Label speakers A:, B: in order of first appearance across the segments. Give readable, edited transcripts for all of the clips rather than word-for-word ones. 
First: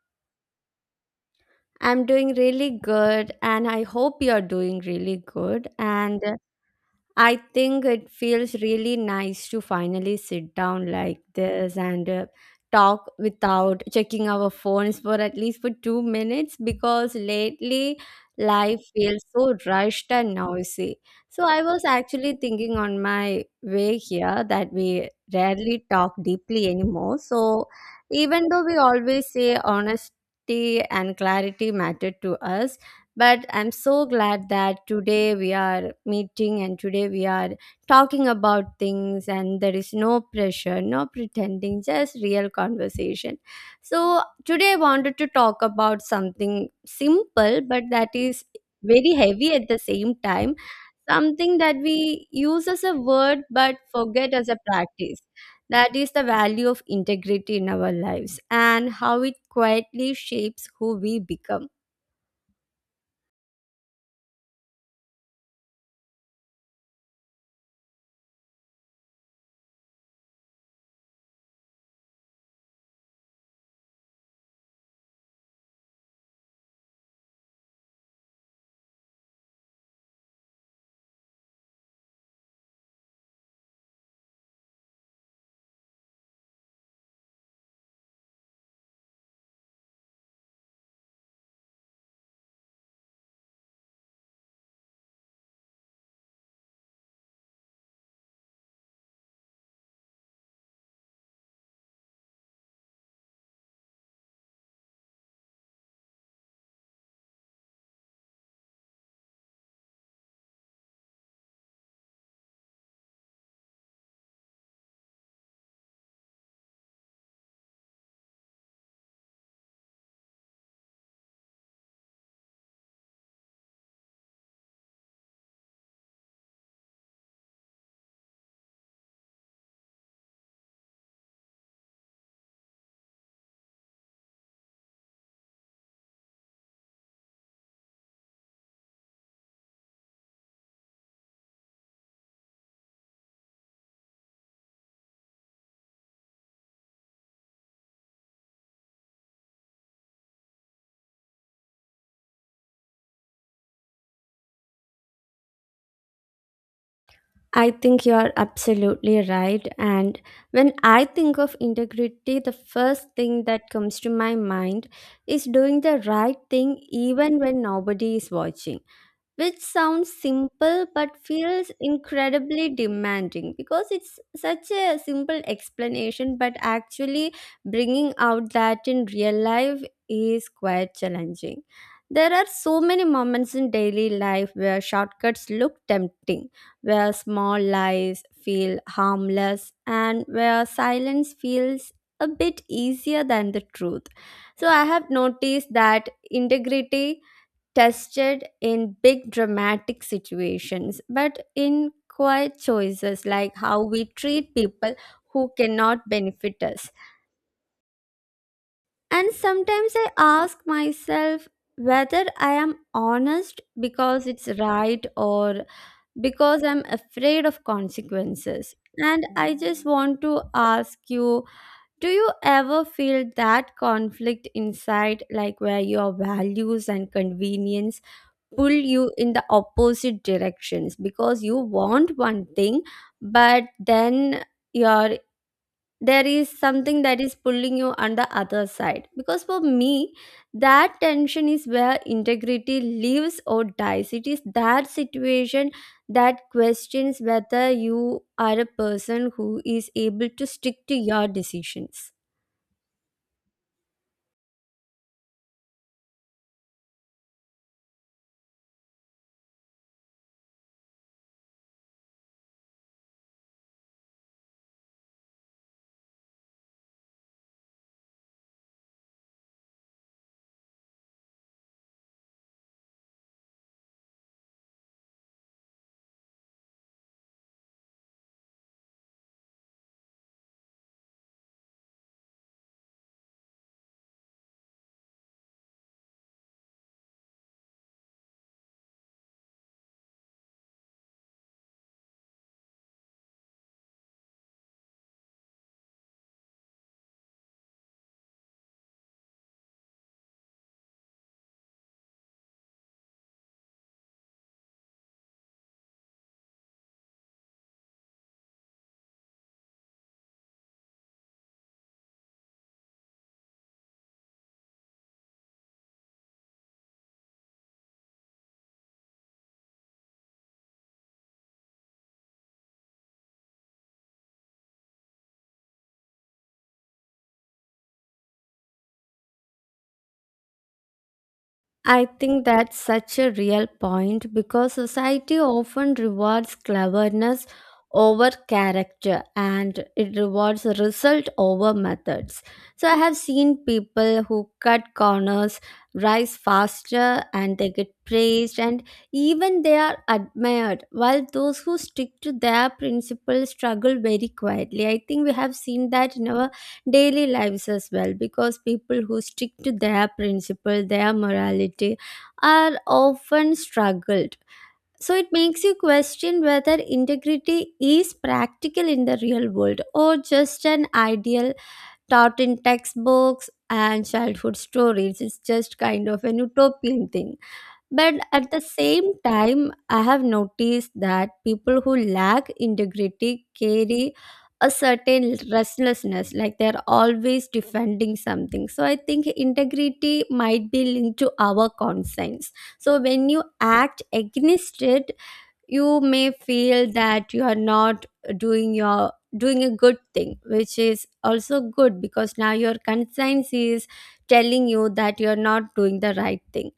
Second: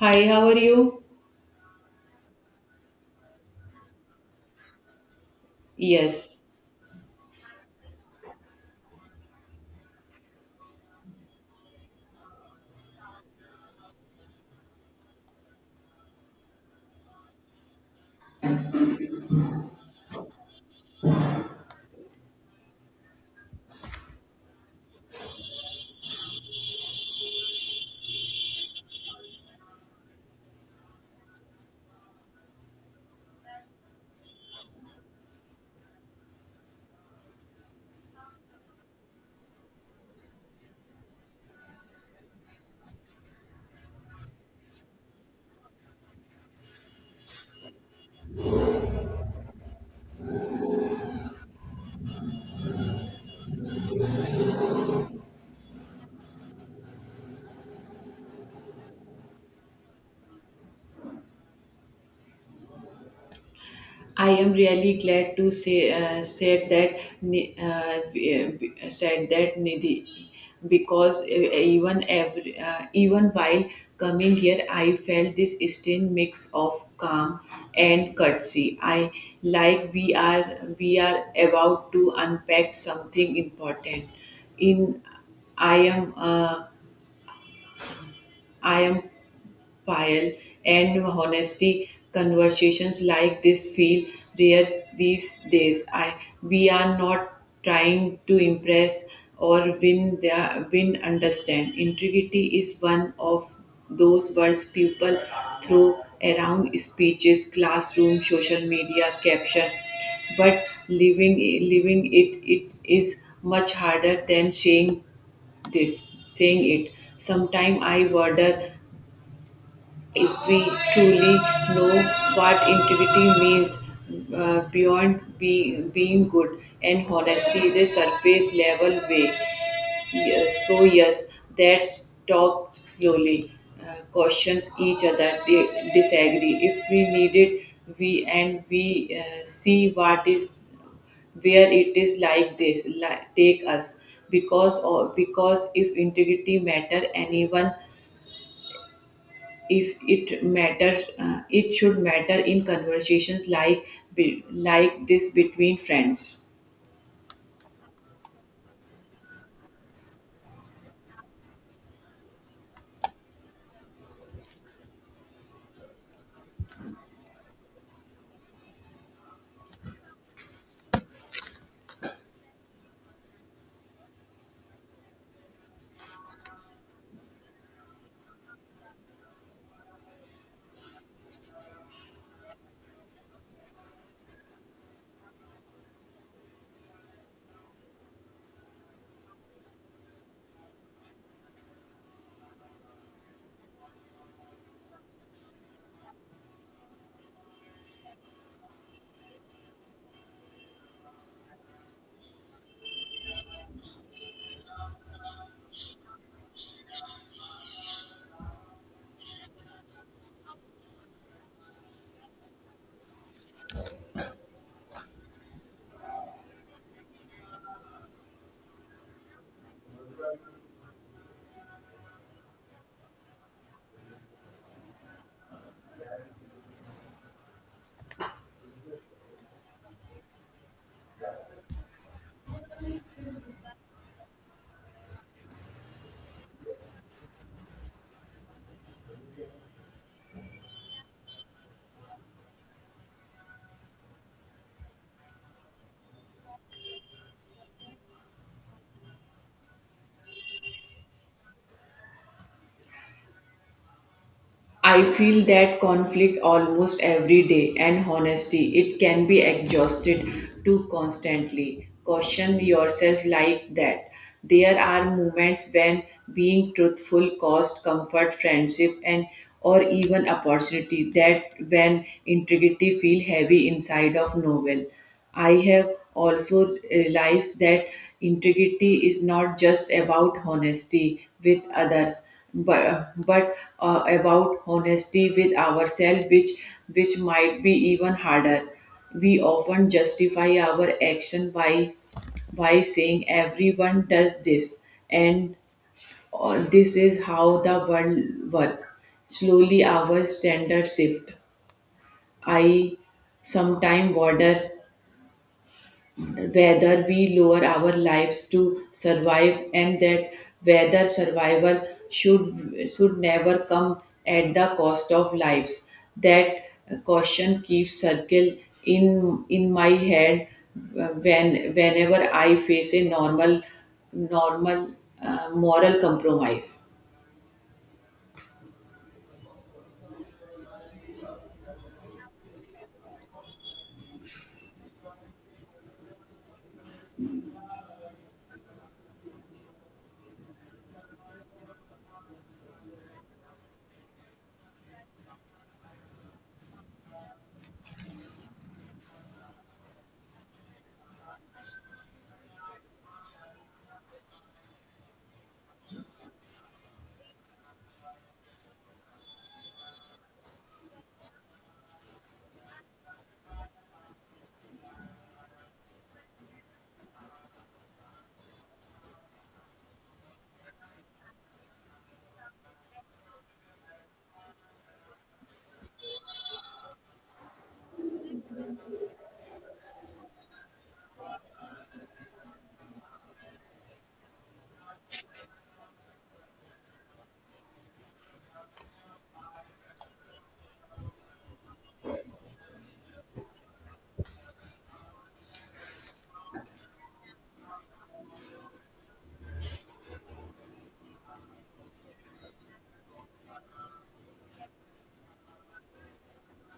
A: Hi, how are you?
B: I'm doing really good, and I hope you're doing really good. And
A: Yes,
B: I think it feels really nice to finally sit down like this and talk without checking our phones for at least for 2 minutes because lately life feels so rushed and noisy. So I was actually thinking on my way here that we rarely talk deeply anymore. So even though we always say honesty and clarity matter to us, but I'm so glad that today we are meeting and today we are talking about things, and there is no pressure, no pretending, just real conversation. So, today I wanted to talk about something simple, but that is very heavy at the same time, something that we use as a word but forget as a practice. That is the value of integrity in our lives and how it quietly shapes who we become.
A: I am really glad to say said that Ni- uh, we- Nidhi because even while coming here, I felt this strange mix of calm and courtesy. I like we are about to unpack something important. In I am uh, I am file and honesty conversations like this feel rare these days. I we are not trying to impress or win their win understand, integrity is one of those words people throw around speeches, classroom, social media caption, but living living it is much harder than saying this saying it. Sometimes I wonder if we truly know what integrity means, beyond being good, and honesty is a surface level way. Yes, so yes, that's talk slowly, cautions each other, they disagree. If we need it, we see what is where it is like this, like, take us because, or because if integrity matter anyone, if it matters, it should matter in conversations like like this, between friends.
B: I think you are absolutely right. And when I think of integrity, the first thing that comes to my mind is doing the right thing even when nobody is watching, which sounds simple but feels incredibly demanding, because it's such a simple explanation, but actually bringing out that in real life is quite challenging. There are so many moments in daily life where shortcuts look tempting, where small lies feel harmless, and where silence feels a bit easier than the truth. So I have noticed that integrity tested in big dramatic situations, but in quiet choices, like how we treat people who cannot benefit us. And sometimes I ask myself whether I am honest because it's right or because I'm afraid of consequences. And I just want to ask you, do you ever feel that conflict inside, like where your values and convenience pull you in the opposite directions, because you want one thing, but then your there is something that is pulling you on the other side. Because for me, that tension is where integrity lives or dies. It is that situation that questions whether you are a person who is able to stick to your decisions.
A: I feel that conflict almost every day, and honesty it can be exhausted too, constantly caution yourself like that. There are moments when being truthful cost comfort, friendship, and or even opportunity, that when integrity feel heavy inside of novel. I have also realized that integrity is not just about honesty with others, but about honesty with ourselves, which might be even harder. We often justify our action by saying everyone does this and this is how the world works. Slowly our standards shift. I sometimes wonder whether we lower our lives to survive, and that whether survival should never come at the cost of lives. That caution keeps circle in my head when whenever I face a normal moral compromise.
B: I think that's such a real point because society often rewards cleverness over character, and it rewards result over methods. So I have seen people who cut corners rise faster, and they get praised and even they are admired, while those who stick to their principles struggle very quietly. I think we have seen that in our daily lives as well, because people who stick to their principle, their morality, are often struggled. So it makes you question whether integrity is practical in the real world or just an ideal taught in textbooks and childhood stories. It's just kind of an utopian thing. But at the same time, I have noticed that people who lack integrity carry a certain restlessness, like they're always defending something. So I think integrity might be linked to our conscience. So when you act against it, you may feel that you are not doing a good thing, which is also good because now your conscience is telling you that you're not doing the right thing.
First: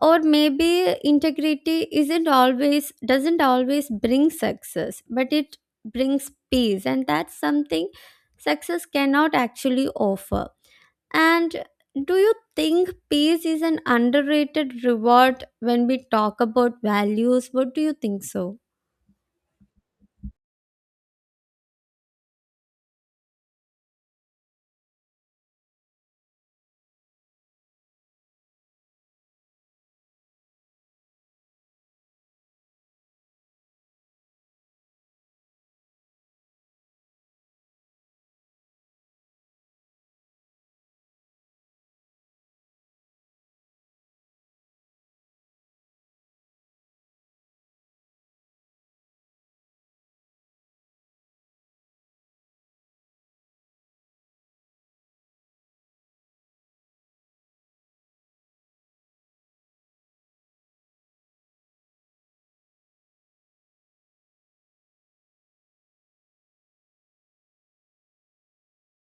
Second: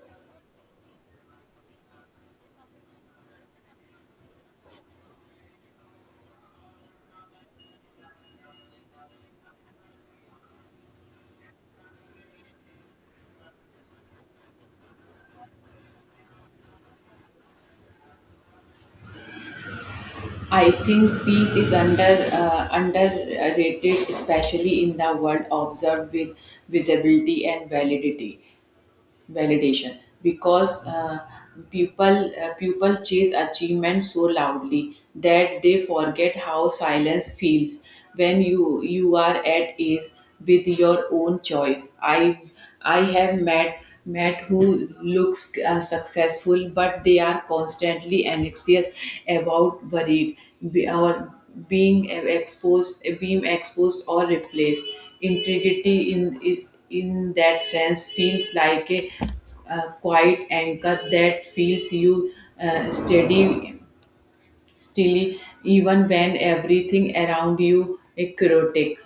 B: Or maybe integrity isn't always doesn't always bring success, but it brings peace, and that's something success cannot actually offer. And do you think peace is an underrated reward when we talk about values? What do you think so?
A: I think peace is underrated, especially in the world observed with visibility and validity. validation, because people chase achievement so loudly that they forget how silence feels when you are at ease with your own choice. I have met who looks successful, but they are constantly anxious about worried be- or being exposed or replaced. Integrity in is in that sense feels like a quiet anchor that feels you steady, still, even when everything around you is chaotic.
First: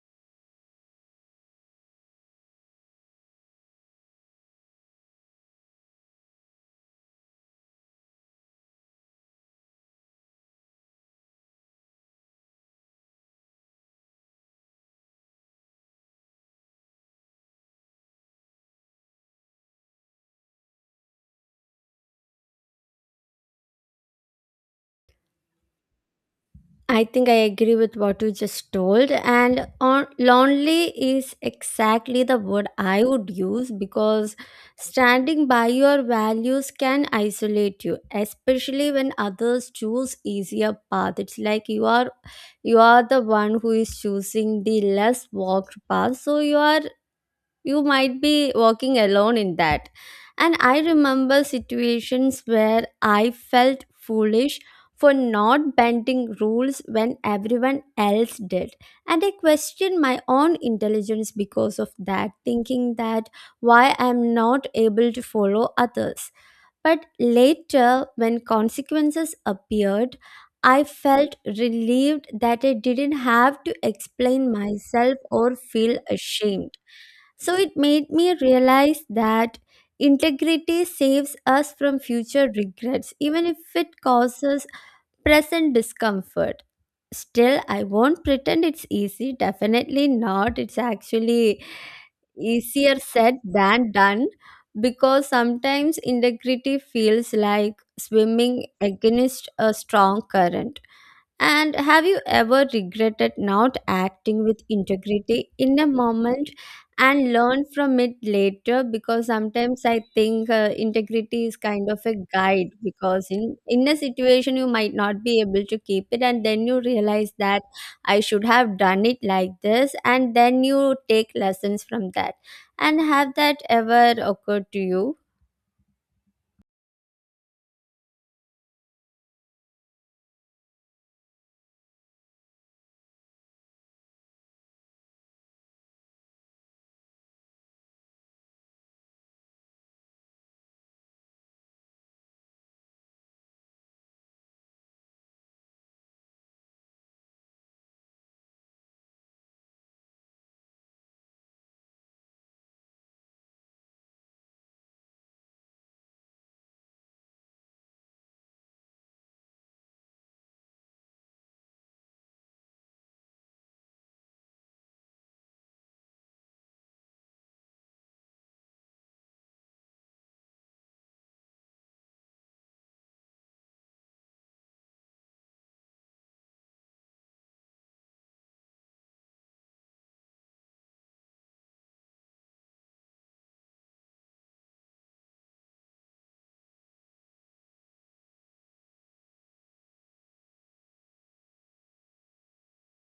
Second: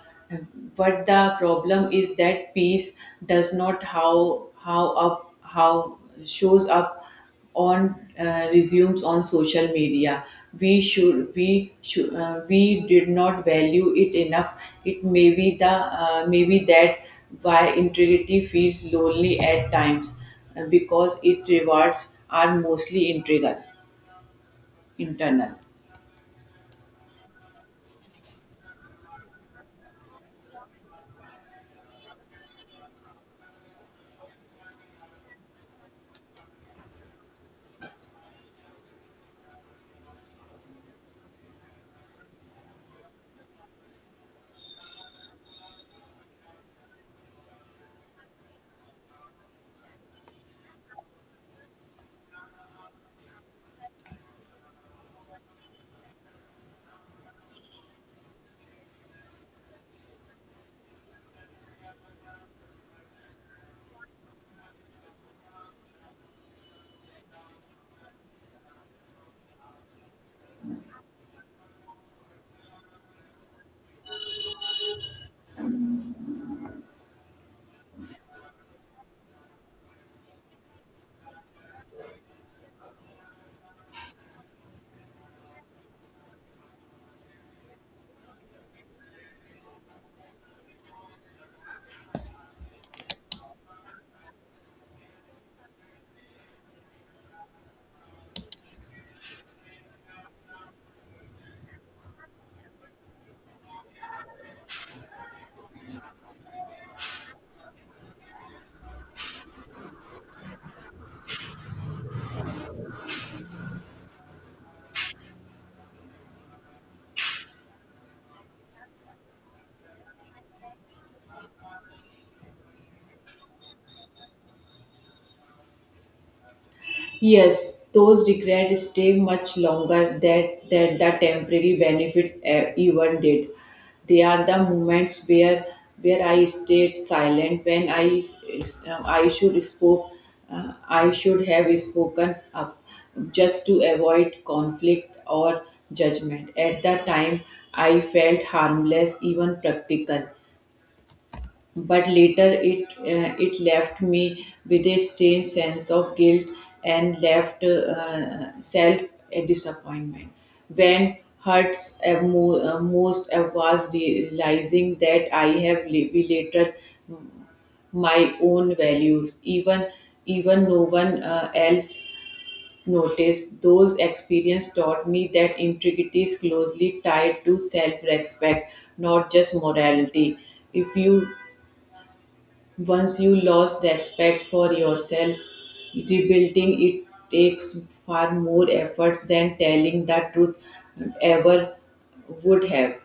A: But the problem is that peace does not how how up how shows up on resumes, on social media. We should, we did not value it enough. It may be the, maybe that why integrity feels lonely at times, because it rewards are mostly integral internal.
B: I think I agree with what you just told, lonely is exactly the word I would use, because standing by your values can isolate you, especially when others choose easier path. It's like you are the one who is choosing the less walked path, so you might be working alone in that. And I remember situations where I felt foolish for not bending rules when everyone else did, and I questioned my own intelligence because of that, thinking that why I'm not able to follow others. But later, when consequences appeared, I felt relieved that I didn't have to explain myself or feel ashamed. So it made me realize that integrity saves us from future regrets, even if it causes present discomfort. Still, I won't pretend it's easy. Definitely not. It's actually easier said than done, because sometimes integrity feels like swimming against a strong current. And have you ever regretted not acting with integrity in a moment and learned from it later? Because sometimes I think integrity is kind of a guide, because in a situation you might not be able to keep it, and then you realize that I should have done it like this, and then you take lessons from that. And have that ever occurred to you?
A: Yes, those regrets stay much longer than the temporary benefit, eh, even did. They are the moments where I stayed silent when is- um, I should spoke I should have spoken up just to avoid conflict or judgment. At that time, I felt harmless, even practical, but later it left me with a strange sense of guilt and left self a disappointment. When hurts most was realizing that I have related my own values, even even no one else noticed. Those experiences taught me that integrity is closely tied to self-respect, not just morality. If you Once you lost respect for yourself, rebuilding it takes far more effort than telling the truth ever would have.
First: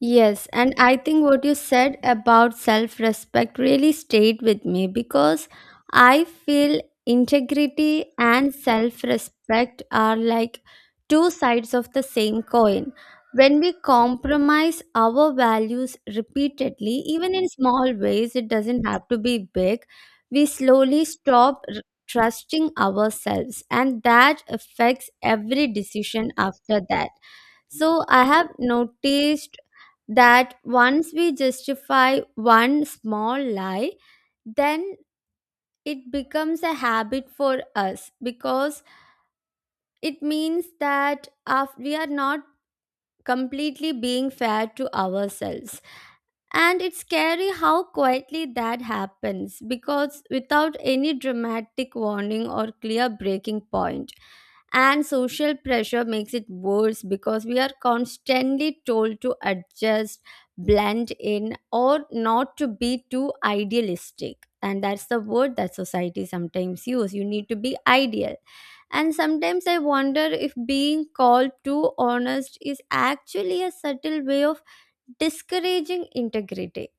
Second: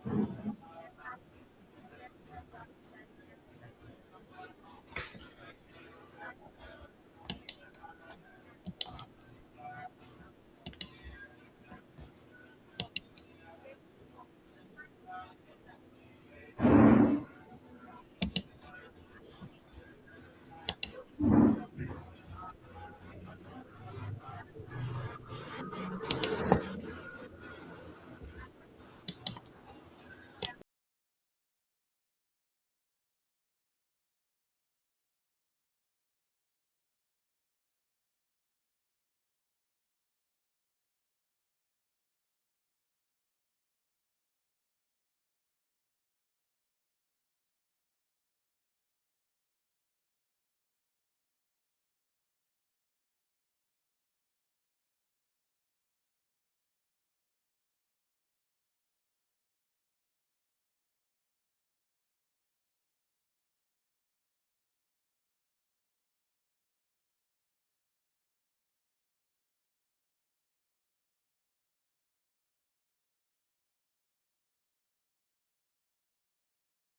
B: Yes, and I think what you said about self respect really stayed with me, because I feel integrity and self respect are like two sides of the same coin. When we compromise our values repeatedly, even in small ways, it doesn't have to be big, we slowly stop trusting ourselves, and that affects every decision after that. So I have noticed that once we justify one small lie, then it becomes a habit for us, because it means that we are not completely being fair to ourselves. And it's scary how quietly that happens, because without any dramatic warning or clear breaking point. And social pressure makes it worse, because we are constantly told to adjust, blend in, or not to be too idealistic. And that's the word that society sometimes use. You need to be ideal. And sometimes I wonder if being called too honest is actually a subtle way of discouraging integrity.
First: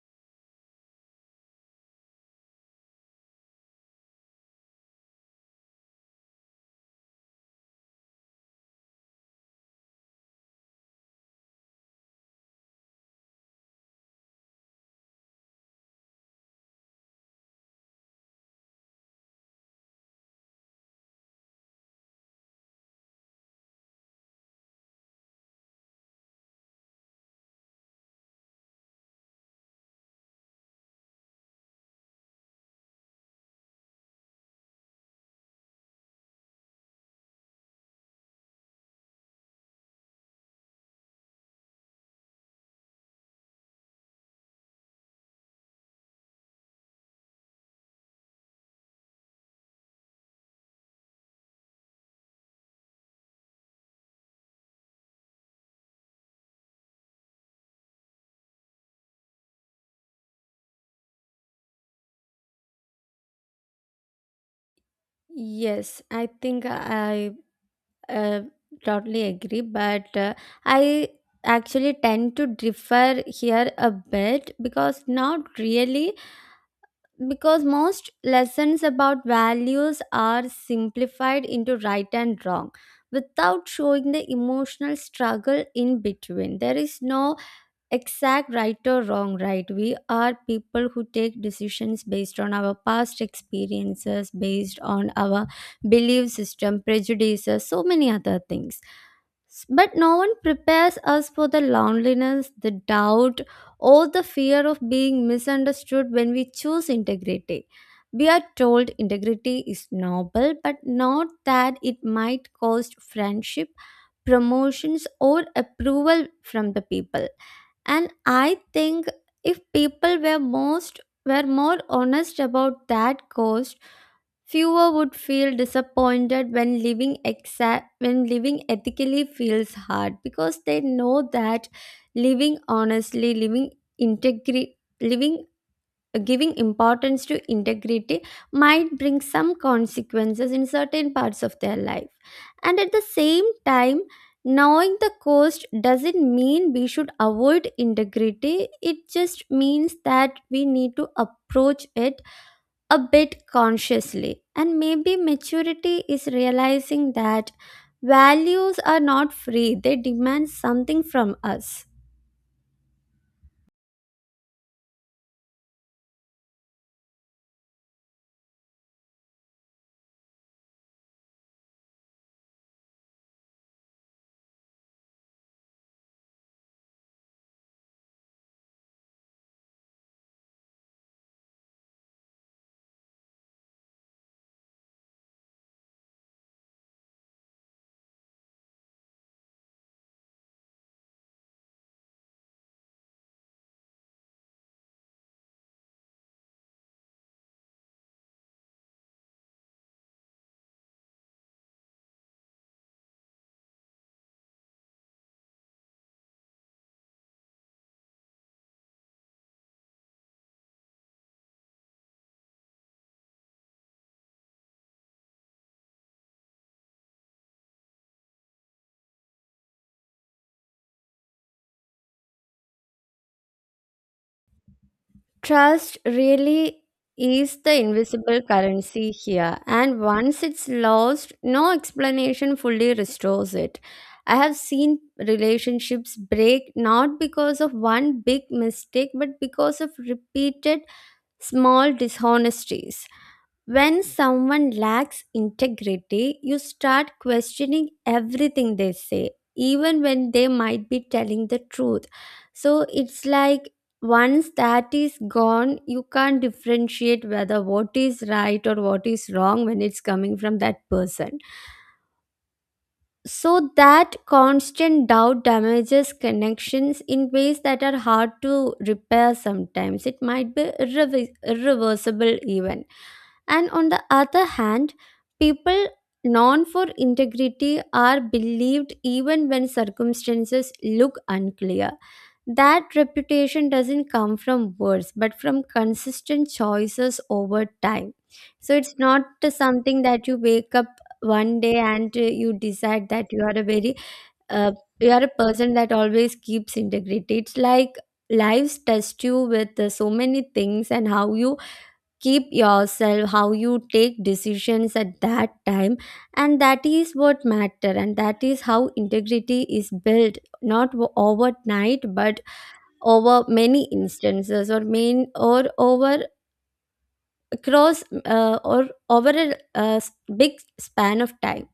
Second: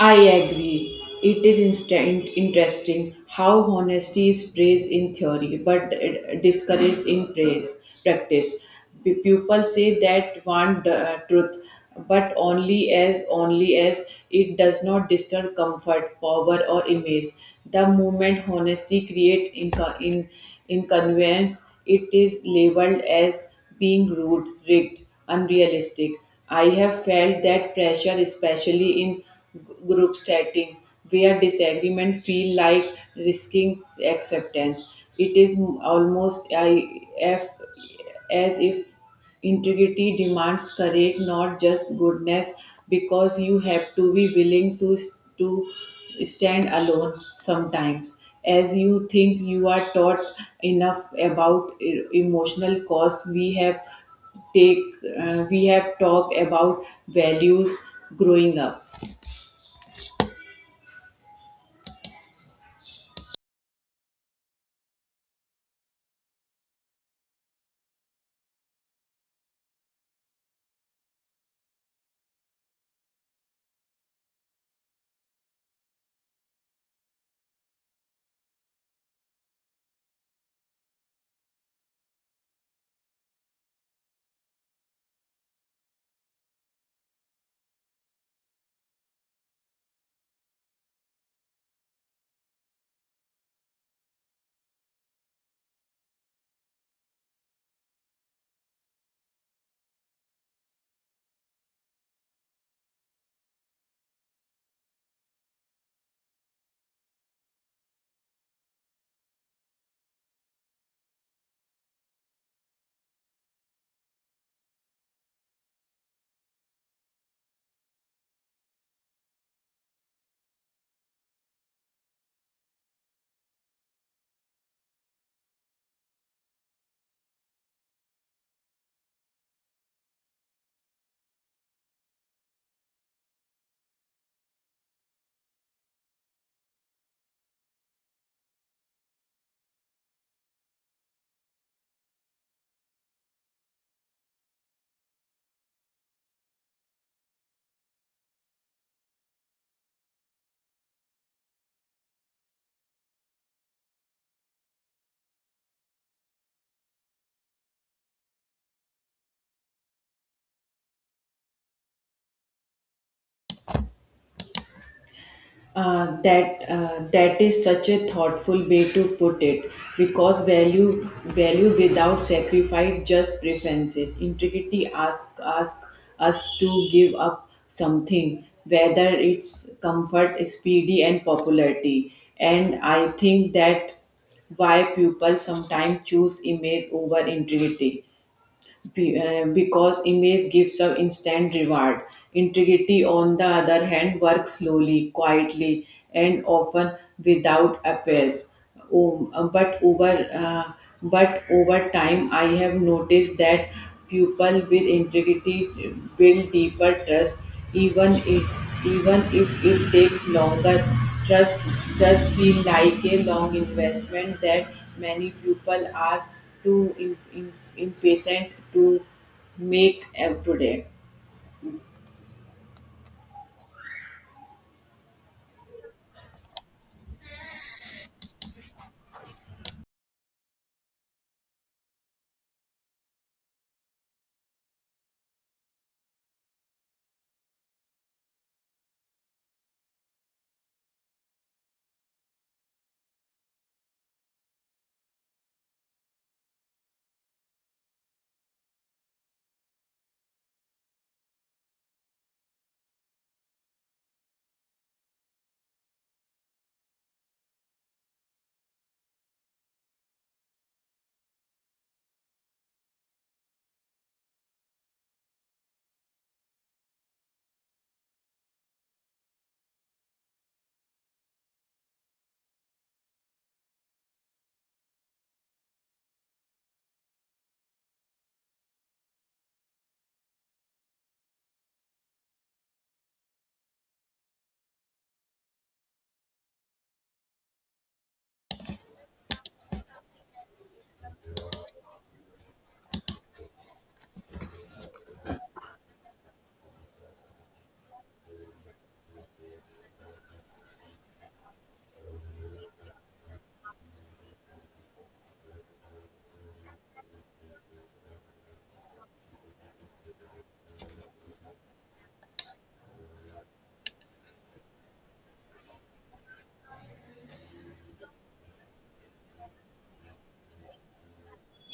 A: I agree. It is instant interesting how honesty is praised in theory but discouraged in practice. People say that want the truth, but only as it does not disturb comfort, power, or image. The moment honesty create inco- in inconvenience, it is labeled as being rude, rigged, unrealistic. I have felt that pressure, especially in group setting where disagreement feel like risking acceptance. It is almost I, if, as if integrity demands courage, not just goodness, because you have to be willing to to stand alone sometimes. As you think, you are taught enough about emotional costs we have take, we have talked about values growing up.
B: Yes, I think I uh, totally agree, but I actually tend to differ here a bit, because not really, because most lessons about values are simplified into right and wrong without showing the emotional struggle in between. There is no exact right or wrong, right, we are people who take decisions based on our past experiences, based on our belief system, prejudices, so many other things. But no one prepares us for the loneliness, the doubt, or the fear of being misunderstood when we choose integrity. We are told integrity is noble, but not that it might cost friendship, promotions, or approval from the people. And I think if people were more honest about that cost, fewer would feel disappointed when living exact when living ethically feels hard, because they know that living honestly living integri living giving importance to integrity might bring some consequences in certain parts of their life. And at the same time, knowing the cost doesn't mean we should avoid integrity, it just means that we need to approach it a bit consciously. And maybe maturity is realizing that values are not free, they demand something from us.
A: That is such a thoughtful way to put it, because value without sacrifice just preferences. Integrity asks ask us to give up something, whether it's comfort, speedy, and popularity. And I think that why people sometimes choose image over integrity, because image gives an instant reward. Integrity, on the other hand, works slowly, quietly, and often without appeals. Um, but over uh, but over time, I have noticed that people with integrity build deeper trust, even if even if it takes longer. Trust Trust feel like a long investment that many people are to impatient to make up today.
B: Trust really is the invisible currency here, and once it's lost, no explanation fully restores it. I have seen relationships break not because of one big mistake, but because of repeated small dishonesties. When someone lacks integrity, you start questioning everything they say, even when they might be telling the truth. So it's like once that is gone, you can't differentiate whether what is right or what is wrong when it's coming from that person. So that constant doubt damages connections in ways that are hard to repair sometimes. It might be irreversible, even. And on the other hand, people known for integrity are believed even when circumstances look unclear. That reputation doesn't come from words but from consistent choices over time. So it's not something that you wake up one day and you decide that you are a very uh, you are a person that always keeps integrity. It's like lives test you with so many things, and how you keep yourself, how you take decisions at that time, and that is what matter, and that is how integrity is built, not overnight, but over many instances, or over across, or over a big span of time.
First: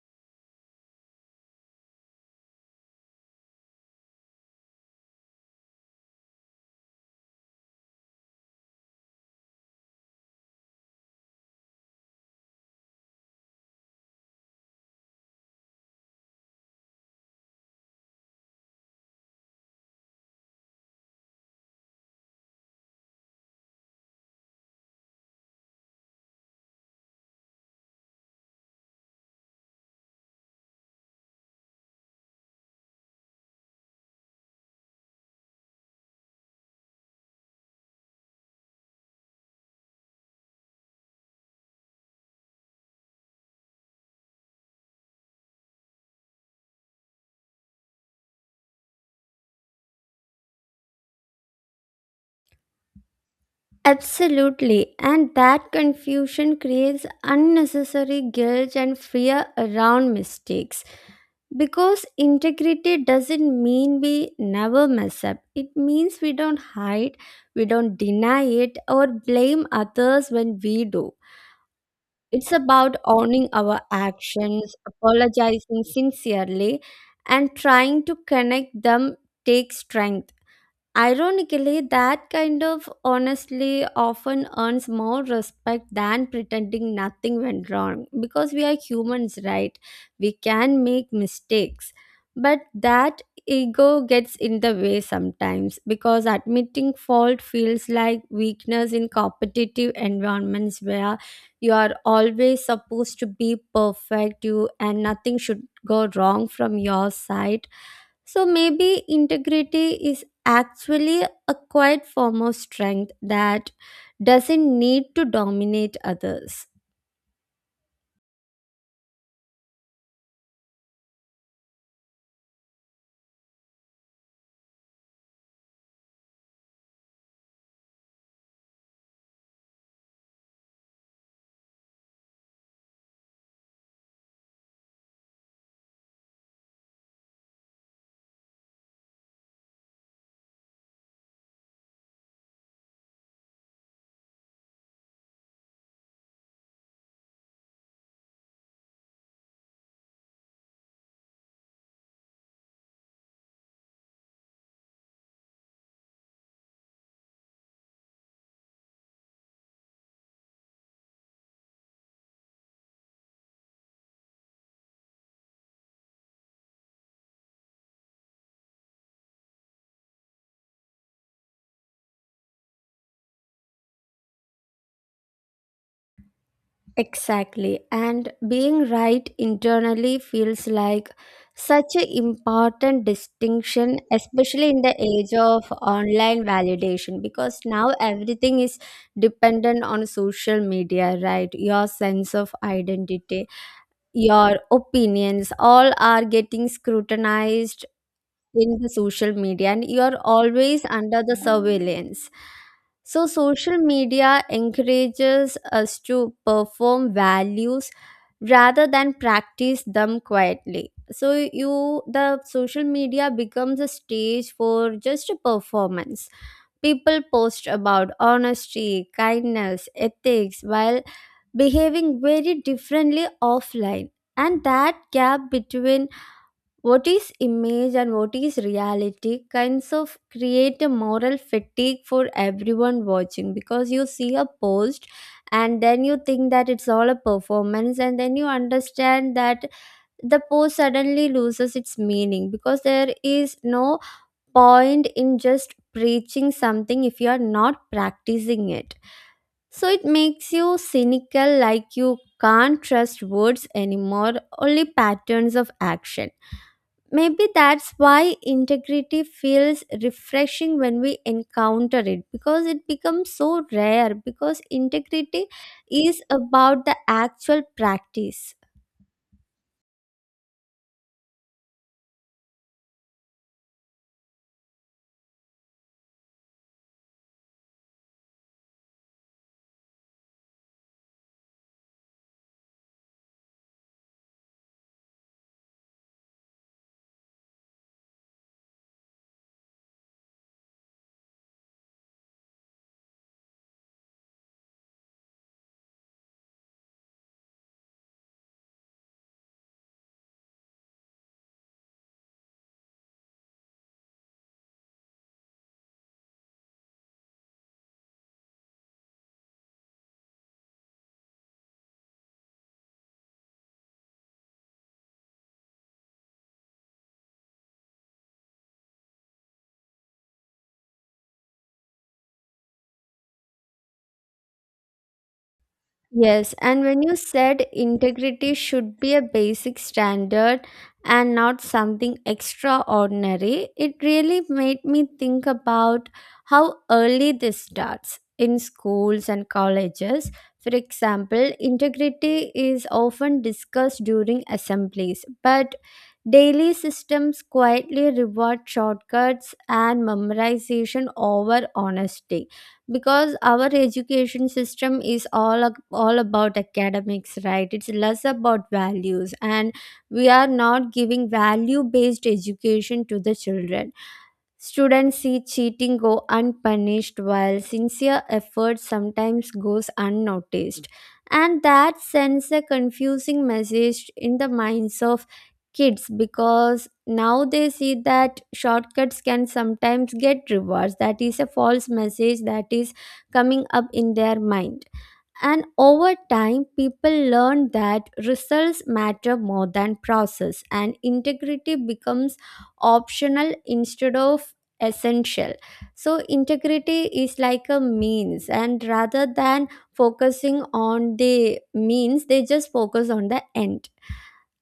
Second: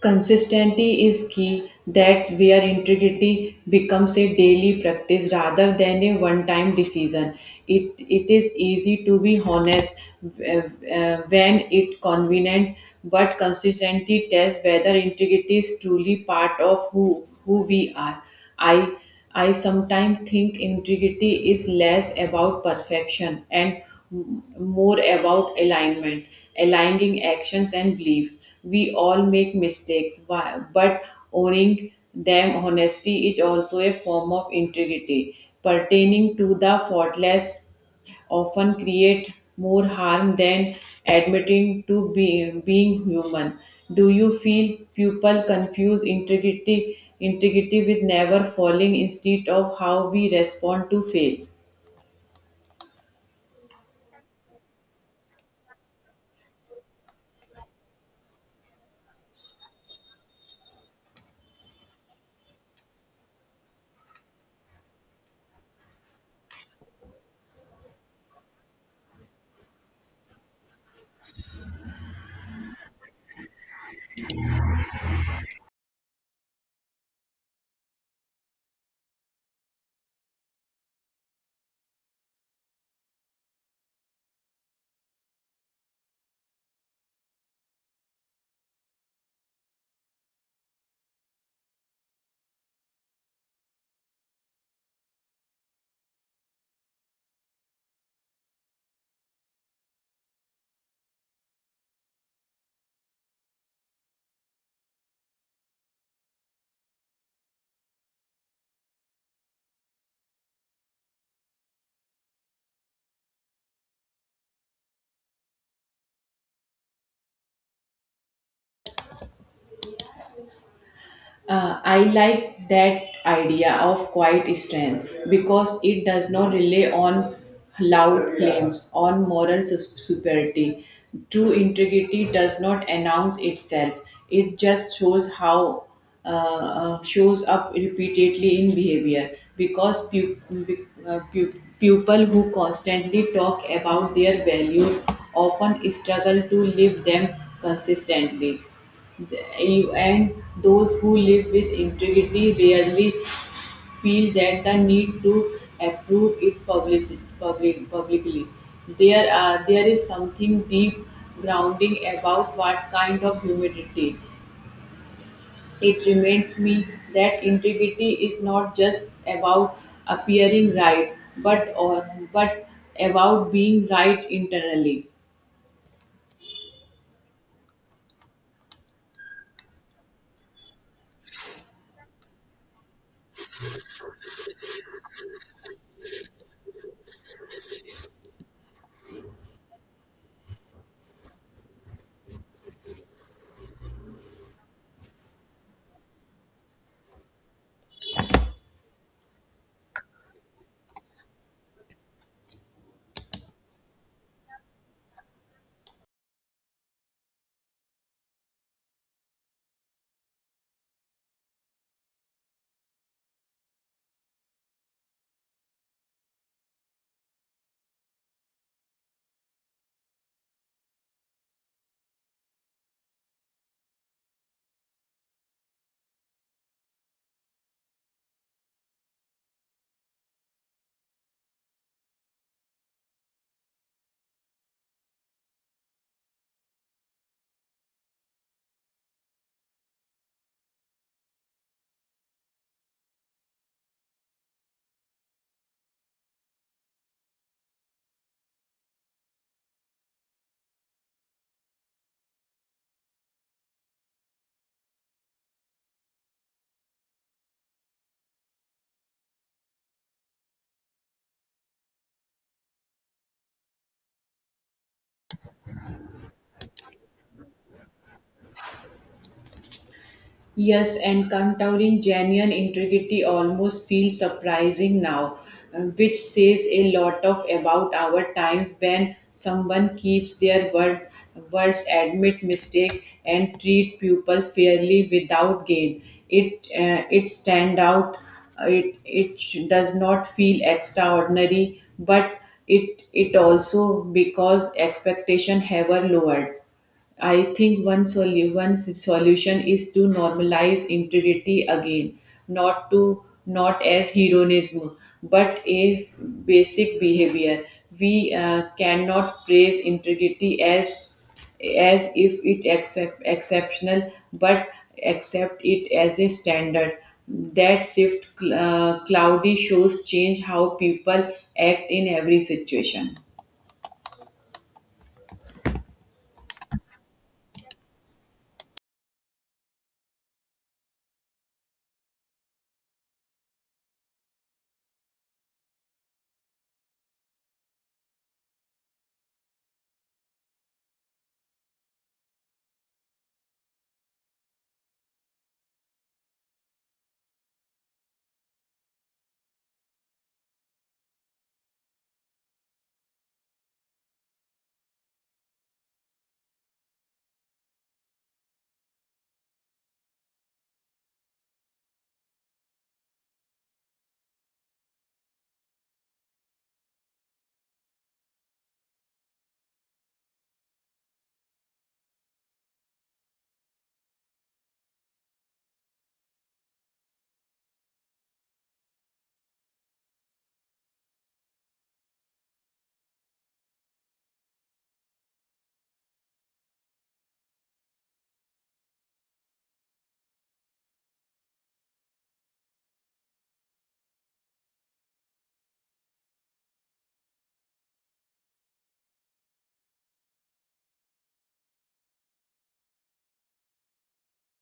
A: Consistency is key. That's where integrity becomes a daily practice rather than a one-time decision. It is easy to be honest, uh, when it convenient, but consistency tests whether integrity is truly part of who we are. I I sometimes think integrity is less about perfection and more about alignment, aligning actions and beliefs. We all make mistakes, but owning them honesty is also a form of integrity. Pertaining to the faultless often create more harm than admitting to being human. Do you feel people confuse integrity with never falling instead of how we respond to fail?
B: Absolutely, and that confusion creates unnecessary guilt and fear around mistakes. Because integrity doesn't mean we never mess up. It means we don't hide, we don't deny it, or blame others when we do. It's about owning our actions, apologizing sincerely, and trying to connect them takes strength. Ironically, that kind of honestly often earns more respect than pretending nothing went wrong, because we are humans, right? We can make mistakes, but that ego gets in the way sometimes, because admitting fault feels like weakness in competitive environments, where you are always supposed to be perfect, you, and nothing should go wrong from your side. So maybe integrity is actually a quiet form of strength that doesn't need to dominate others.
A: I like that idea of quiet strength because it does not rely on loud claims on moral superiority. True integrity does not announce itself; it just shows how shows up repeatedly in behavior. Because people who constantly talk about their values often struggle to live them consistently. And those who live with integrity rarely feel that the need to approve it publicly. There is something deep grounding about what kind of humility. It reminds me that integrity is not just about appearing right, but or but about being right internally.
B: Exactly. And being right internally feels like such an important distinction, especially in the age of online validation, because now everything is dependent on social media, right? Your sense of identity, your opinions, all are getting scrutinized in the social media, and you are always under the surveillance, so social media encourages us to perform values rather than practice them quietly. So you, the social media becomes a stage for just a performance. People post about honesty, kindness, ethics while behaving very differently offline. And that gap between what is image and what is reality kinds of create a moral fatigue for everyone watching, because you see a post and then you think that it's all a performance, and then you understand that the post suddenly loses its meaning because there is no point in just preaching something if you are not practicing it. So it makes you cynical, like you can't trust words anymore, only patterns of action. Maybe that's why integrity feels refreshing when we encounter it, because it becomes so rare. Because integrity is about the actual practice.
A: Yes, encountering genuine integrity almost feels surprising now, which says a lot of about our times when someone keeps their words, admit mistake, and treat people fairly without gain. It stand out. It does not feel extraordinary, but it also because expectation ever lowered. I think one solution is to normalize integrity again, not as heroism, but a basic behavior. We, cannot praise integrity as if it exceptional, but accept it as a standard. That shift, cloudy shows change how people act in every situation.
B: Yes, and when you said integrity should be a basic standard and not something extraordinary, it really made me think about how early this starts in schools and colleges. For example, integrity is often discussed during assemblies, but daily systems quietly reward shortcuts and memorization over honesty, because our education system is all all about academics, right? It's less about values, and we are not giving value based education to the children. Students see cheating go unpunished while sincere effort sometimes goes unnoticed. And that sends a confusing message in the minds of kids, because now they see that shortcuts can sometimes get rewards. That is a false message that is coming up in their mind. And over time, people learn that results matter more than process, and integrity becomes optional instead of essential. So, integrity is like a means, and rather than focusing on the means, they just focus on the end.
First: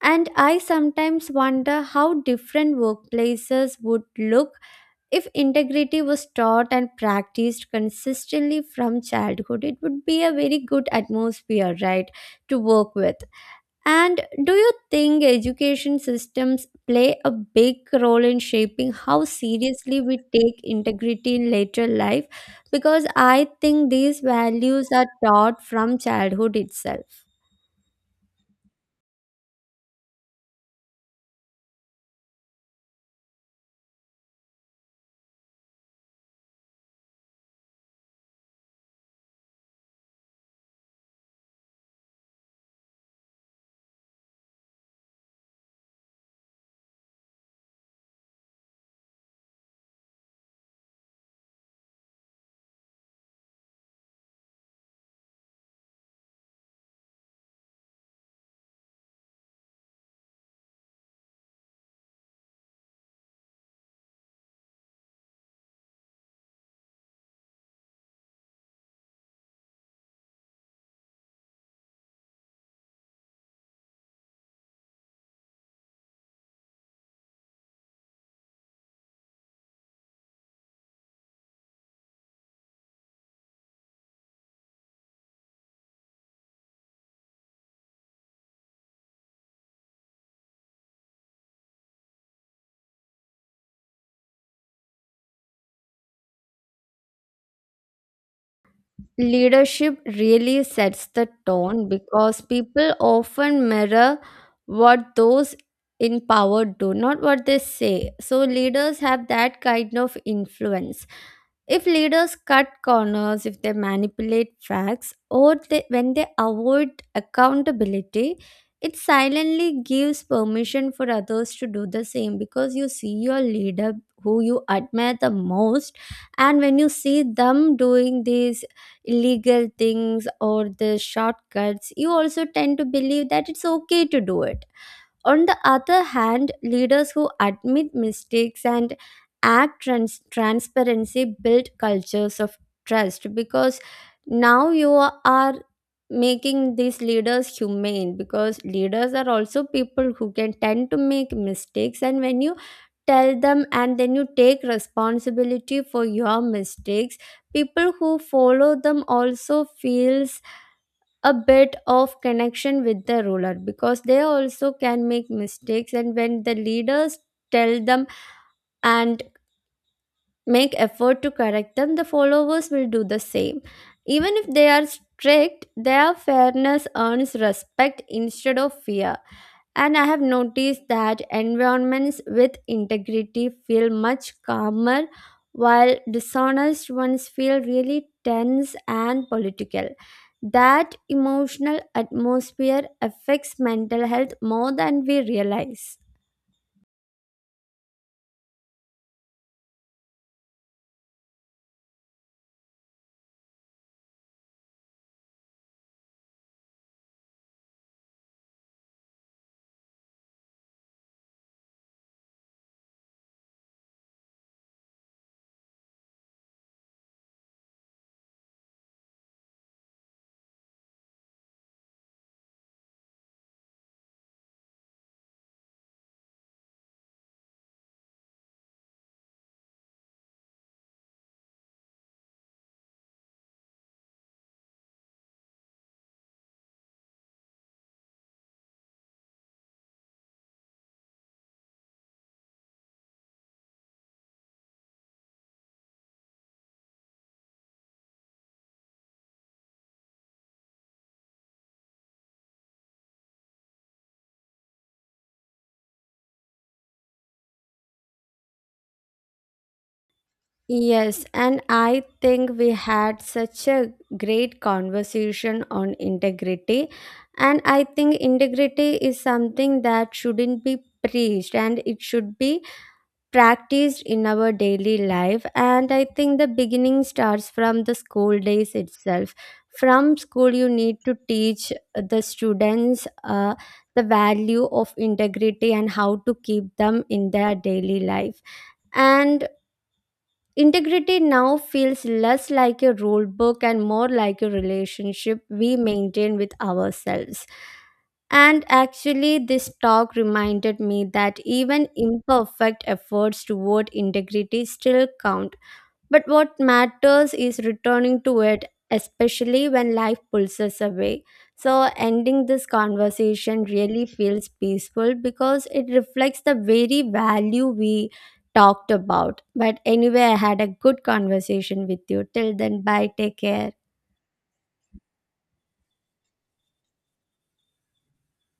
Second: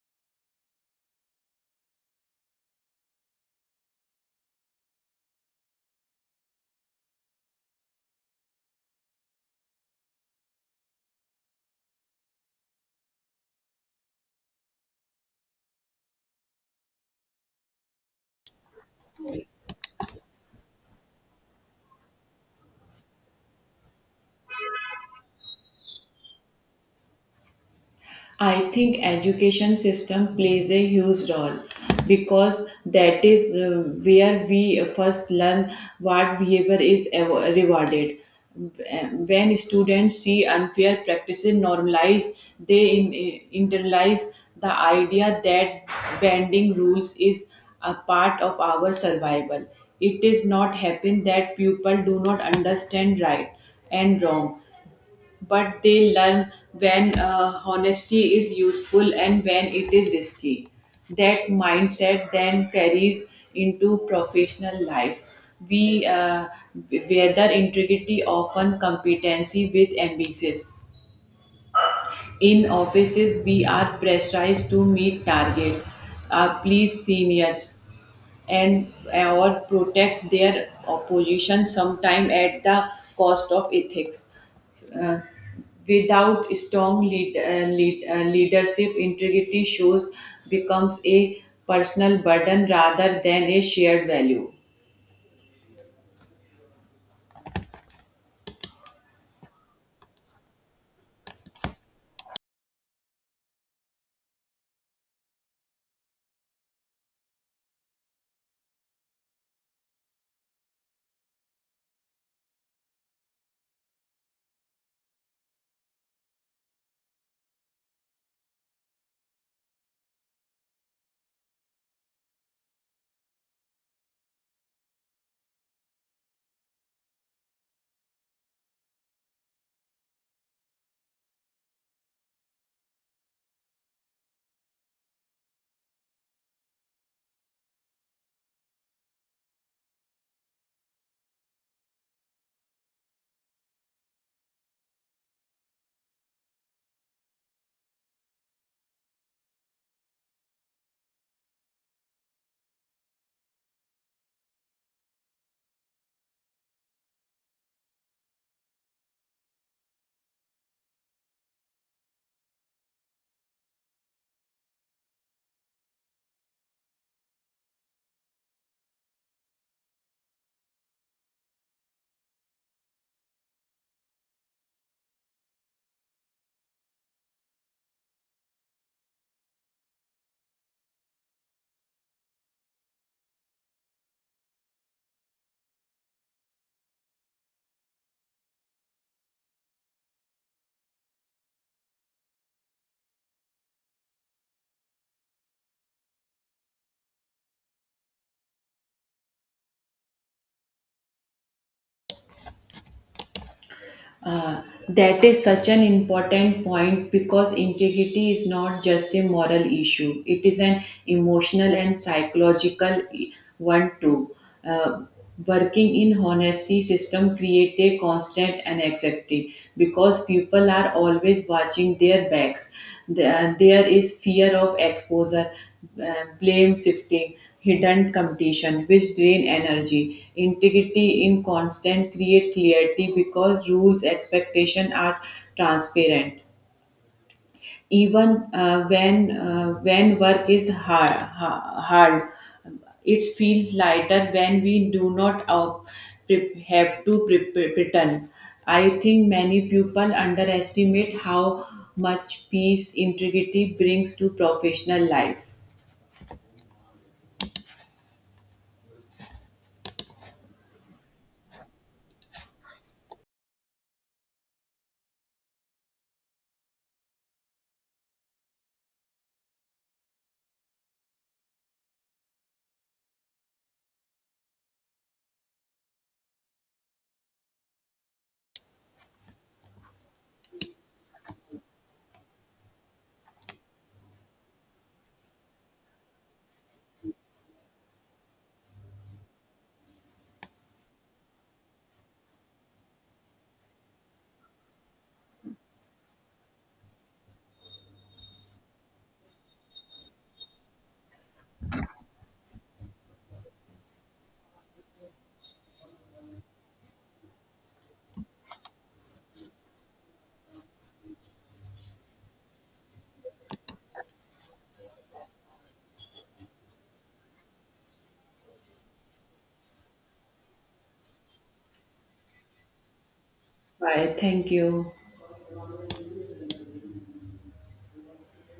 B: And I sometimes wonder how different workplaces would look if integrity was taught and practiced consistently from childhood. It would be a very good atmosphere, right, to work with. And do you think education systems play a big role in shaping how seriously we take integrity in later life? Because I think these values are taught from childhood itself.
A: I think education system plays a huge role because that is where we first learn what behavior is rewarded. When students see unfair practices normalized, they internalize the idea that bending rules is a part of our survival. It is not happen that people do not understand right and wrong, but they learn when honesty is useful and when it is risky. That mindset then carries into professional life. We, weather integrity often competency with ambitions. In offices, we are pressurized to meet target, please seniors, and or protect their opposition sometime at the cost of ethics. Uh, Without strong leadership, integrity shows becomes a personal burden rather than a shared value.
B: Leadership really sets the tone because people often mirror what those in power do, not what they say. So, leaders have that kind of influence. If leaders cut corners, if they manipulate facts, or when they avoid accountability, it silently gives permission for others to do the same, because you see your leader who you admire the most, and when you see them doing these illegal things or the shortcuts, you also tend to believe that it's okay to do it. On the other hand, leaders who admit mistakes and act transparency build cultures of trust, because now you are making these leaders humane, because leaders are also people who can tend to make mistakes, and when you tell them and then you take responsibility for your mistakes, people who follow them also feels a bit of connection with the ruler because they also can make mistakes. And when the leaders tell them and make effort to correct them, the followers will do the same. Even if they are strict, their fairness earns respect instead of fear. And I have noticed that environments with integrity feel much calmer, while dishonest ones feel really tense and political. That emotional atmosphere affects mental health more than we realize.
A: Uh, that is such an important point because integrity is not just a moral issue, it is an emotional and psychological one too. Uh, Working in honesty system create a constant anxiety because people are always watching their backs. There is fear of exposure, uh, blame shifting, hidden competition, which drain energy. Integrity in constant create clarity because rules expectation are transparent, even when work is hard, it feels lighter when we do not pre- have to pre- pre- pretend. I think many people underestimate how much peace integrity brings to professional life.
B: Yes, and I think we had such a great conversation on integrity. And I think integrity is something that shouldn't be preached, and it should be practiced in our daily life. And I think the beginning starts from the school days itself. From school, you need to teach the students the value of integrity and how to keep them in their daily life. And integrity now feels less like a rule book and more like a relationship we maintain with ourselves. And actually, this talk reminded me that even imperfect efforts toward integrity still count, but what matters is returning to it, especially when life pulls us away. So, ending this conversation really feels peaceful because it reflects the very value we talked about. But anyway, I had a good conversation with you. Till then, bye. Take care.
A: Bye, thank you.